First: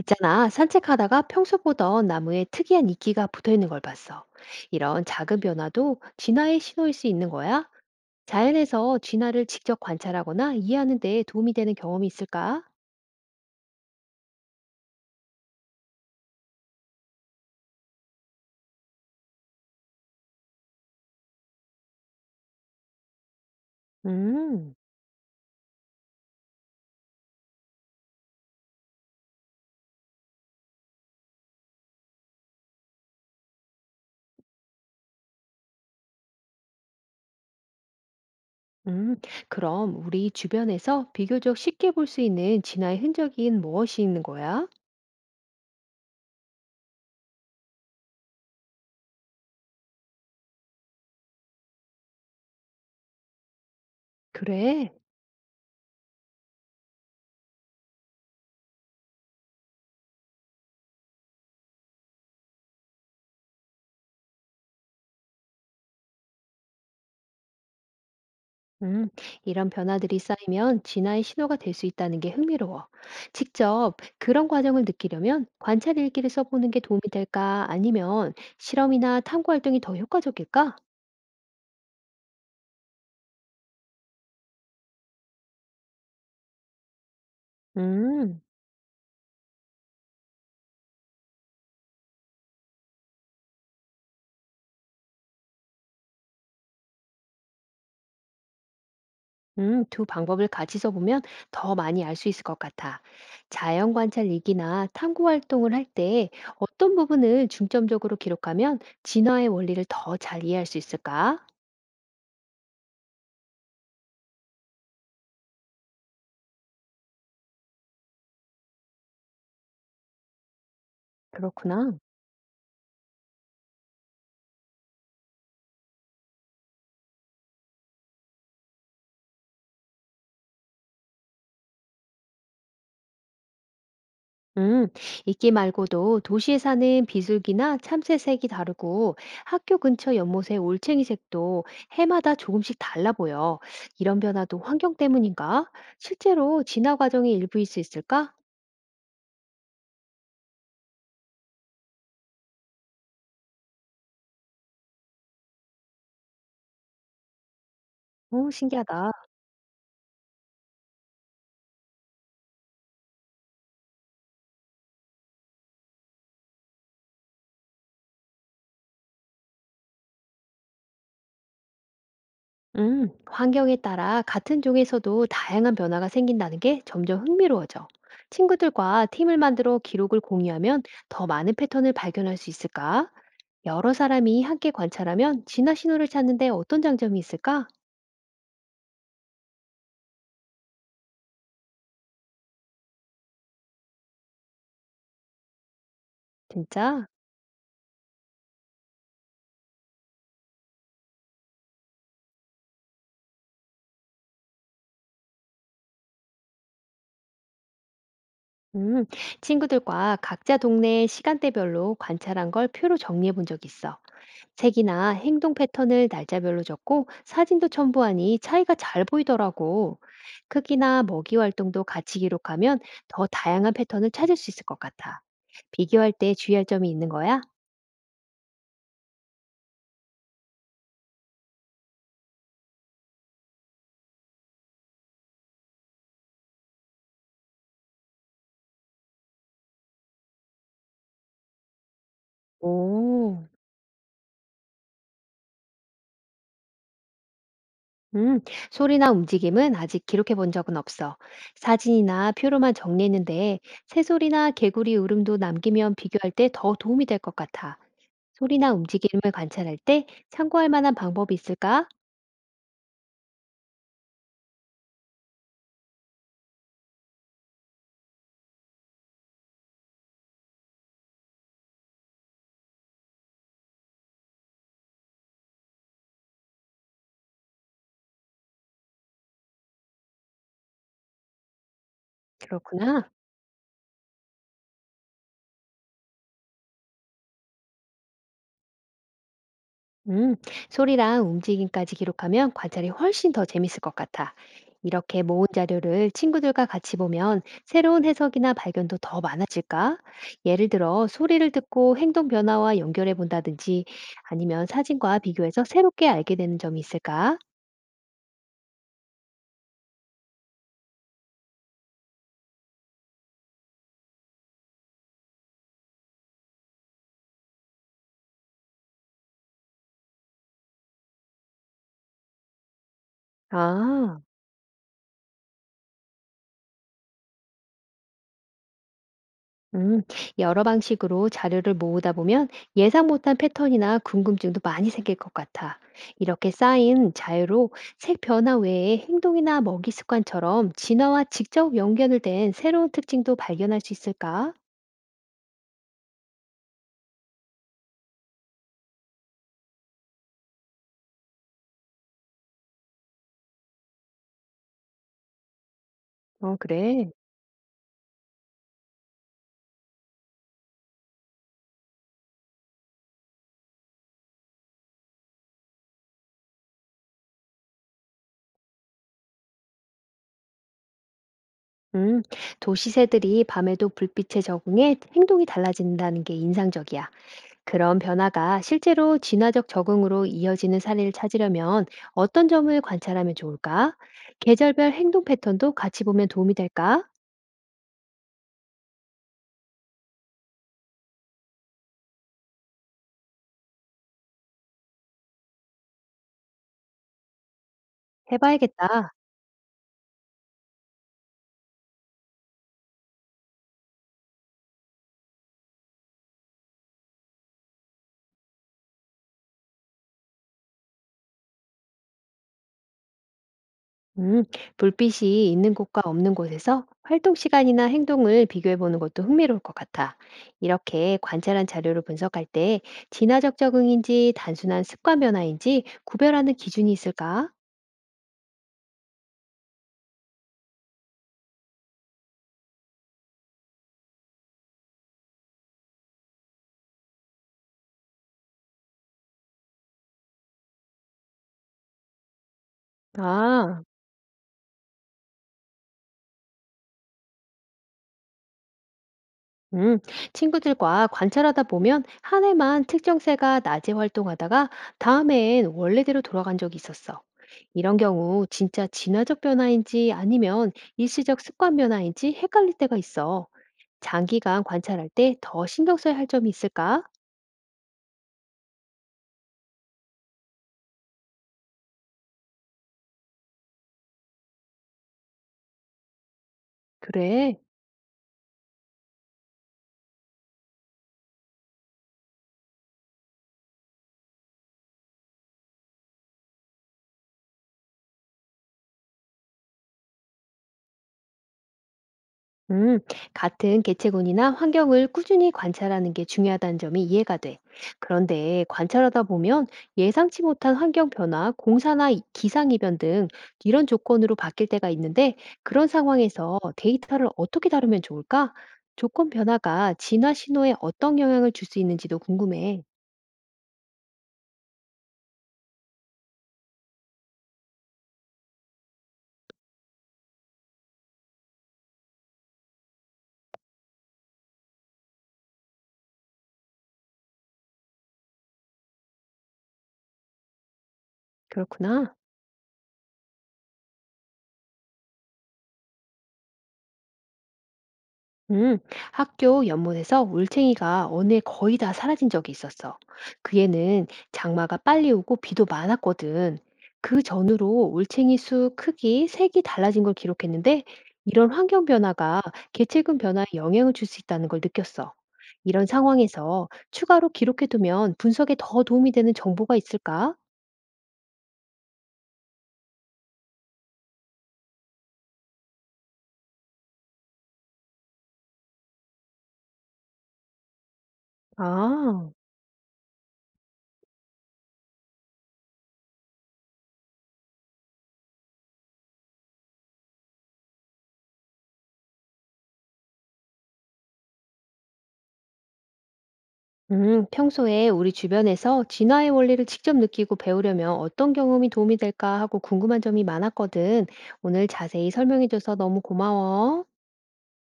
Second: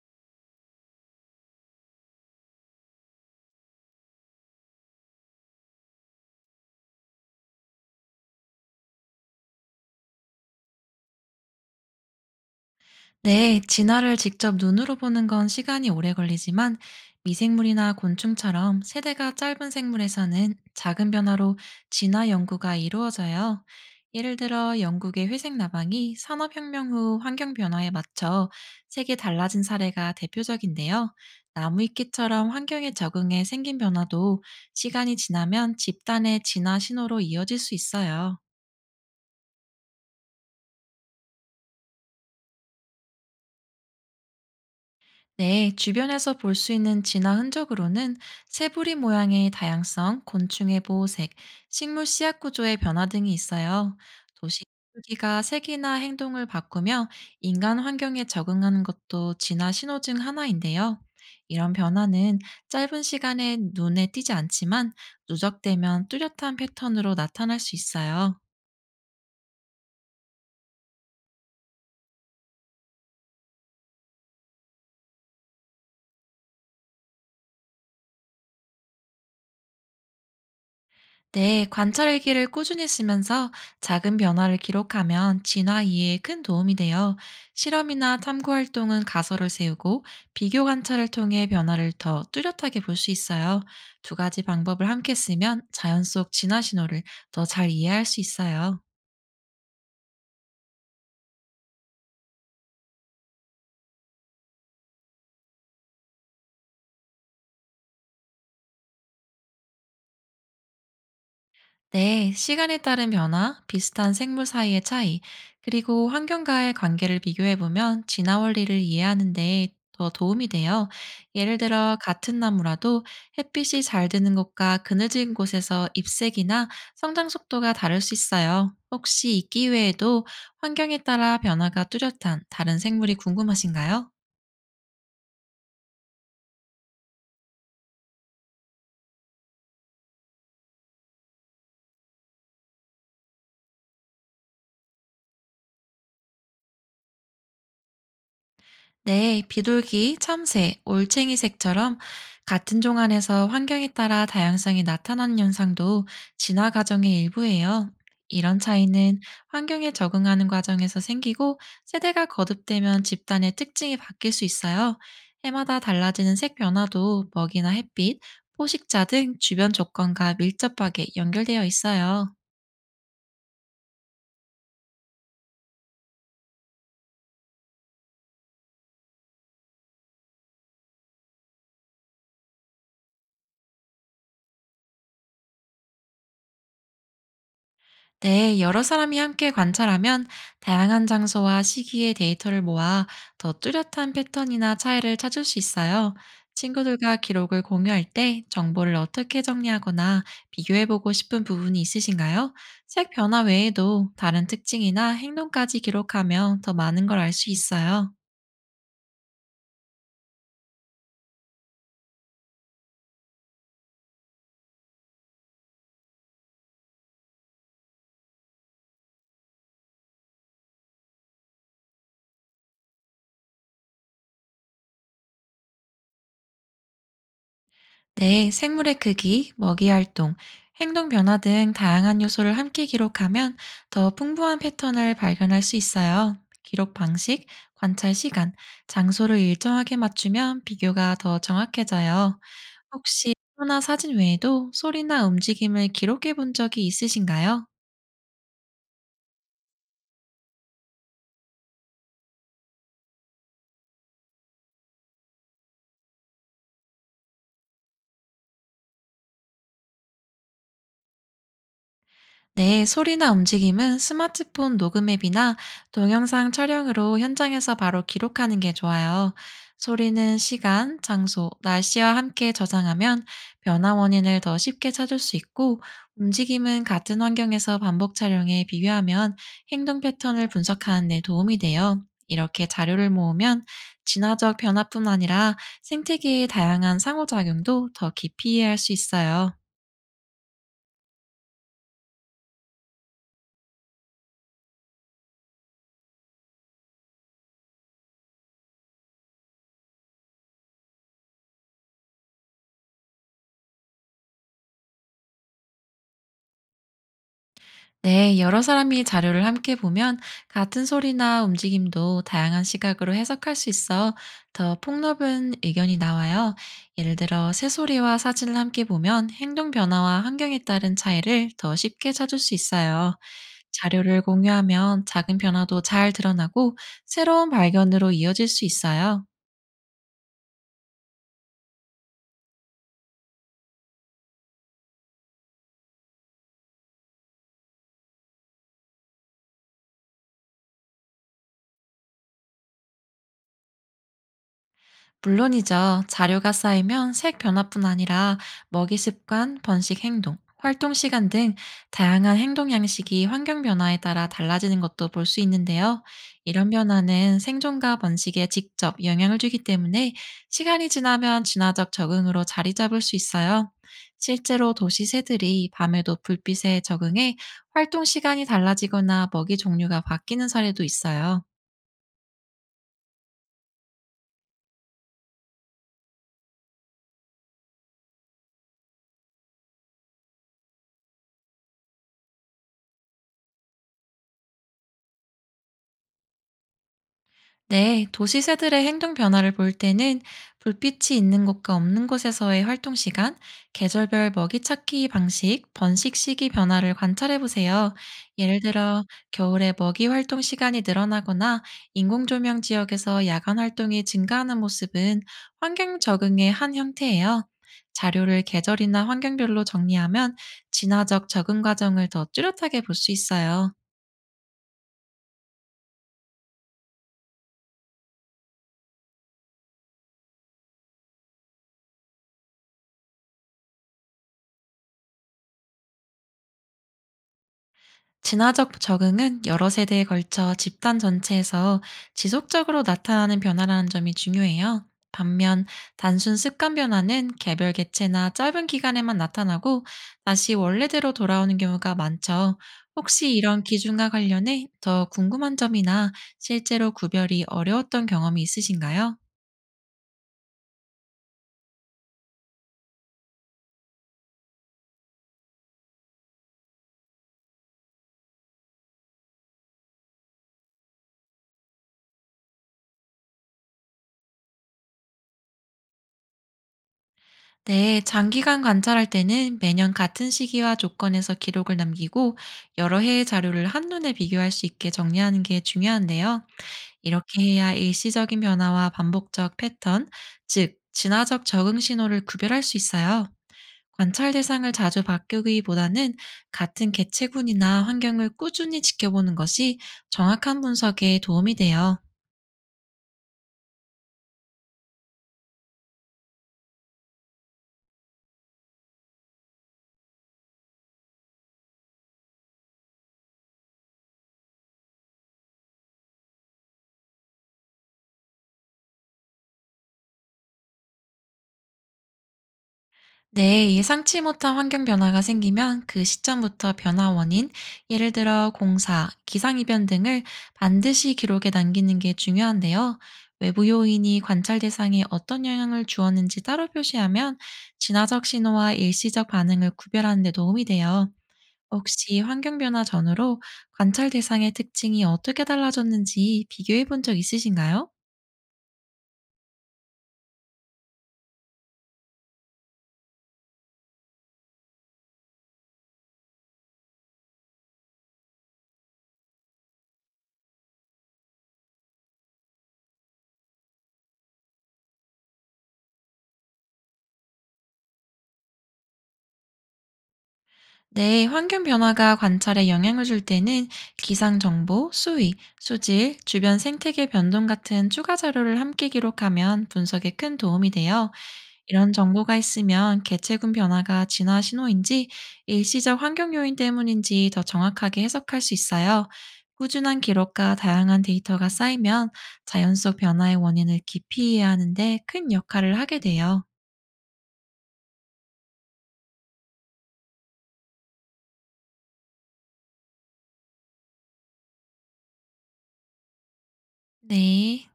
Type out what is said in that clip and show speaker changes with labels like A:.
A: 있잖아, 산책하다가 평소 보던 나무에 특이한 이끼가 붙어 있는 걸 봤어. 이런 작은 변화도 진화의 신호일 수 있는 거야? 자연에서 진화를 직접 관찰하거나 이해하는 데 도움이 되는 경험이 있을까?
B: 네, 진화를 직접 눈으로 보는 건 시간이 오래 걸리지만 미생물이나 곤충처럼 세대가 짧은 생물에서는 작은 변화로 진화 연구가 이루어져요. 예를
A: 음,
B: 들어 영국의 회색 나방이 산업혁명 후 환경 변화에 맞춰 색이 달라진 사례가 대표적인데요. 나무위키처럼 환경에 적응해 생긴 변화도 시간이 지나면 집단의 진화 신호로 이어질 수 있어요.
A: 음. 그럼 우리 주변에서 비교적 쉽게 볼 수 있는 진화의 흔적인 무엇이 있는 거야?
B: 네, 주변에서 볼 수 있는 진화 흔적으로는 새부리 모양의 다양성, 곤충의 보호색, 식물 씨앗 구조의 변화 등이 있어요. 도시
A: 그래.
B: 크기가 색이나 행동을 바꾸며 인간 환경에 적응하는 것도 진화 신호 중 하나인데요. 이런 변화는 짧은 시간에 눈에 띄지 않지만 누적되면 뚜렷한 패턴으로 나타날 수 있어요.
A: 음, 이런 변화들이 쌓이면 진화의 신호가 될 수 있다는 게 흥미로워. 직접 그런 과정을 느끼려면 관찰 일기를 써보는 게 도움이 될까? 아니면 실험이나 탐구 활동이 더 효과적일까?
B: 네, 관찰일기를 꾸준히 쓰면서 작은 변화를 기록하면 진화 이해에 큰 도움이 돼요. 실험이나
A: 음,
B: 탐구 활동은 가설을 세우고 비교 관찰을 통해 변화를 더 뚜렷하게 볼 수 있어요. 두 가지 방법을 함께 쓰면 자연 속 진화 신호를 더 잘 이해할 수 있어요.
A: 두 방법을 같이 써보면 더 많이 알 수 있을 것 같아. 자연 관찰 일기나 탐구 활동을 할 때 어떤 부분을 중점적으로 기록하면 진화의 원리를 더 잘 이해할 수 있을까?
B: 네, 시간에 따른 변화, 비슷한 생물 사이의 차이, 그리고 환경과의 관계를 비교해보면 진화 원리를 이해하는 데 더 도움이 돼요. 예를 들어,
A: 그렇구나.
B: 같은 나무라도 햇빛이 잘 드는 곳과 그늘진 곳에서 잎색이나 성장 속도가 다를 수 있어요. 혹시 이기 외에도 환경에 따라 변화가 뚜렷한 다른 생물이 궁금하신가요?
A: 음, 이끼 말고도 도시에 사는 비둘기나 참새색이 다르고 학교 근처 연못의 올챙이색도 해마다 조금씩 달라 보여. 이런 변화도 환경 때문인가? 실제로 진화 과정의 일부일 수 있을까?
B: 네, 비둘기, 참새, 올챙이색처럼 같은 종 안에서 환경에 따라 다양성이 나타나는 현상도 진화 과정의 일부예요.
A: 오,
B: 이런
A: 신기하다.
B: 차이는 환경에 적응하는 과정에서 생기고 세대가 거듭되면 집단의 특징이 바뀔 수 있어요. 해마다 달라지는 색 변화도 먹이나 햇빛, 포식자 등 주변 조건과 밀접하게 연결되어 있어요.
A: 환경에 따라 같은 종에서도 다양한 변화가 생긴다는 게 점점 흥미로워져. 친구들과 팀을 만들어 기록을 공유하면 더 많은 패턴을 발견할 수 있을까? 여러 사람이 함께 관찰하면 진화 신호를 찾는데 어떤 장점이 있을까?
B: 네, 여러 사람이 함께 관찰하면 다양한 장소와 시기의 데이터를 모아 더 뚜렷한 패턴이나 차이를 찾을 수 있어요.
A: 진짜?
B: 친구들과 기록을 공유할 때 정보를 어떻게 정리하거나 비교해보고 싶은 부분이 있으신가요? 색 변화 외에도 다른 특징이나 행동까지 기록하면 더 많은 걸 알 수 있어요.
A: 음, 친구들과 각자 동네의 시간대별로 관찰한 걸 표로 정리해 본 적 있어. 색이나 행동 패턴을 날짜별로 적고 사진도 첨부하니 차이가 잘 보이더라고. 크기나 먹이 활동도 같이 기록하면 더 다양한 패턴을 찾을 수 있을 것 같아. 비교할 때 주의할 점이 있는 거야?
B: 네, 생물의 크기, 먹이 활동, 행동 변화 등 다양한 요소를 함께 기록하면 더 풍부한 패턴을 발견할 수 있어요. 기록 방식, 관찰 시간, 장소를 일정하게 맞추면 비교가 더 정확해져요. 혹시
A: 오.
B: 표나 사진 외에도 소리나 움직임을 기록해 본 적이 있으신가요?
A: 음, 소리나 움직임은 아직 기록해 본 적은 없어. 사진이나 표로만 정리했는데 새소리나 개구리 울음도 남기면 비교할 때 더 도움이 될 것 같아. 소리나 움직임을 관찰할 때 참고할 만한 방법이 있을까?
B: 네, 소리나 움직임은 스마트폰 녹음 앱이나 동영상 촬영으로 현장에서 바로 기록하는 게 좋아요. 소리는 시간, 장소, 날씨와 함께 저장하면 변화 원인을 더 쉽게 찾을 수 있고, 움직임은 같은 환경에서 반복 촬영에 비교하면 행동 패턴을 분석하는 데 도움이 돼요. 이렇게 자료를
A: 그렇구나.
B: 모으면 진화적 변화뿐 아니라 생태계의 다양한 상호작용도 더 깊이 이해할 수 있어요.
A: 음, 소리랑 움직임까지 기록하면 관찰이 훨씬 더 재밌을 것 같아. 이렇게 모은 자료를 친구들과 같이 보면 새로운 해석이나 발견도 더 많아질까? 예를 들어, 소리를 듣고 행동 변화와 연결해 본다든지 아니면 사진과 비교해서 새롭게 알게 되는 점이 있을까?
B: 네, 여러 사람이 자료를 함께 보면 같은 소리나 움직임도 다양한 시각으로 해석할 수 있어 더 폭넓은 의견이 나와요. 예를 들어, 새소리와 사진을 함께 보면 행동 변화와 환경에 따른 차이를 더 쉽게 찾을 수 있어요.
A: 아.
B: 자료를 공유하면 작은 변화도 잘 드러나고 새로운 발견으로 이어질 수 있어요.
A: 음, 여러 방식으로 자료를 모으다 보면 예상 못한 패턴이나 궁금증도 많이 생길 것 같아. 이렇게 쌓인 자유로 색 변화 외에 행동이나 먹이 습관처럼 진화와 직접 연결된 새로운 특징도 발견할 수 있을까?
B: 물론이죠. 자료가 쌓이면 색 변화뿐 아니라 먹이 습관, 번식 행동, 활동 시간 등 다양한 행동 양식이 환경 변화에 따라 달라지는 것도 볼 수 있는데요.
A: 어,
B: 이런
A: 그래.
B: 변화는 생존과 번식에 직접 영향을 주기 때문에 시간이 지나면 진화적 적응으로 자리 잡을 수 있어요. 실제로 도시 새들이 밤에도 불빛에 적응해 활동 시간이 달라지거나 먹이 종류가 바뀌는 사례도 있어요.
A: 음, 도시새들이 밤에도 불빛에 적응해 행동이 달라진다는 게 인상적이야. 그런 변화가 실제로 진화적 적응으로 이어지는 사례를 찾으려면 어떤 점을 관찰하면 좋을까? 계절별 행동 패턴도 같이 보면 도움이 될까?
B: 네, 도시 새들의 행동 변화를 볼 때는 불빛이 있는 곳과 없는 곳에서의 활동 시간, 계절별 먹이 찾기 방식, 번식 시기 변화를 관찰해 보세요. 예를
A: 해봐야겠다.
B: 들어, 겨울에 먹이 활동 시간이 늘어나거나 인공조명 지역에서 야간 활동이 증가하는 모습은 환경 적응의 한 형태예요. 자료를 계절이나 환경별로 정리하면 진화적 적응 과정을 더 뚜렷하게 볼 수 있어요.
A: 음, 불빛이 있는 곳과 없는 곳에서 활동 시간이나 행동을 비교해 보는 것도 흥미로울 것 같아. 이렇게 관찰한 자료를 분석할 때 진화적 적응인지 단순한 습관 변화인지 구별하는 기준이 있을까?
B: 진화적 적응은 여러 세대에 걸쳐 집단 전체에서 지속적으로 나타나는 변화라는 점이 중요해요. 반면 단순 습관 변화는 개별 개체나 짧은 기간에만 나타나고 다시 원래대로 돌아오는 경우가 많죠. 혹시 이런
A: 아,
B: 기준과 관련해 더 궁금한 점이나 실제로 구별이 어려웠던 경험이 있으신가요?
A: 음, 친구들과 관찰하다 보면 한 해만 특정 새가 낮에 활동하다가 다음해엔 원래대로 돌아간 적이 있었어. 이런 경우 진짜 진화적 변화인지 아니면 일시적 습관 변화인지 헷갈릴 때가 있어. 장기간 관찰할 때 더 신경 써야 할 점이 있을까?
B: 네, 장기간 관찰할 때는 매년 같은 시기와 조건에서 기록을 남기고 여러 해의 자료를 한눈에 비교할 수 있게 정리하는 게 중요한데요. 이렇게
A: 그래.
B: 해야 일시적인 변화와 반복적 패턴, 즉, 진화적 적응 신호를 구별할 수 있어요. 관찰 대상을 자주 바꾸기보다는 같은 개체군이나 환경을 꾸준히 지켜보는 것이 정확한 분석에 도움이 돼요.
A: 음, 같은 개체군이나 환경을 꾸준히 관찰하는 게 중요하다는 점이 이해가 돼. 그런데 관찰하다 보면 예상치 못한 환경 변화, 공사나 기상이변 등 이런 조건으로 바뀔 때가 있는데 그런 상황에서 데이터를 어떻게 다루면 좋을까? 조건 변화가 진화 신호에 어떤 영향을 줄 수 있는지도 궁금해.
B: 네, 예상치 못한 환경 변화가 생기면 그 시점부터 변화 원인, 예를 들어 공사, 기상이변 등을 반드시 기록에 남기는 게 중요한데요. 외부 요인이 관찰 대상에 어떤 영향을 주었는지 따로 표시하면 진화적 신호와 일시적 반응을 구별하는 데 도움이 돼요.
A: 그렇구나.
B: 혹시 환경 변화 전후로 관찰 대상의 특징이 어떻게 달라졌는지 비교해 본 적 있으신가요?
A: 음, 학교 연못에서 울챙이가 어느 해 거의 다 사라진 적이 있었어. 그 해는 장마가 빨리 오고 비도 많았거든. 그 전으로 울챙이 수 크기, 색이 달라진 걸 기록했는데 이런 환경 변화가 개체군 변화에 영향을 줄 수 있다는 걸 느꼈어. 이런 상황에서 추가로 기록해두면 분석에 더 도움이 되는 정보가 있을까?
B: 네, 환경 변화가 관찰에 영향을 줄 때는 기상 정보, 수위, 수질, 주변 생태계 변동 같은 추가 자료를 함께 기록하면 분석에 큰 도움이 돼요. 이런
A: 아.
B: 정보가 있으면 개체군 변화가 진화 신호인지 일시적 환경 요인 때문인지 더 정확하게 해석할 수 있어요. 꾸준한 기록과 다양한 데이터가 쌓이면 자연 속 변화의 원인을 깊이 이해하는 데 큰 역할을 하게 돼요.
A: 평소에 우리 주변에서 진화의 원리를 직접 느끼고 배우려면 어떤 경험이 도움이 될까 하고 궁금한 점이 많았거든. 오늘 자세히 설명해줘서 너무 고마워.
B: 네.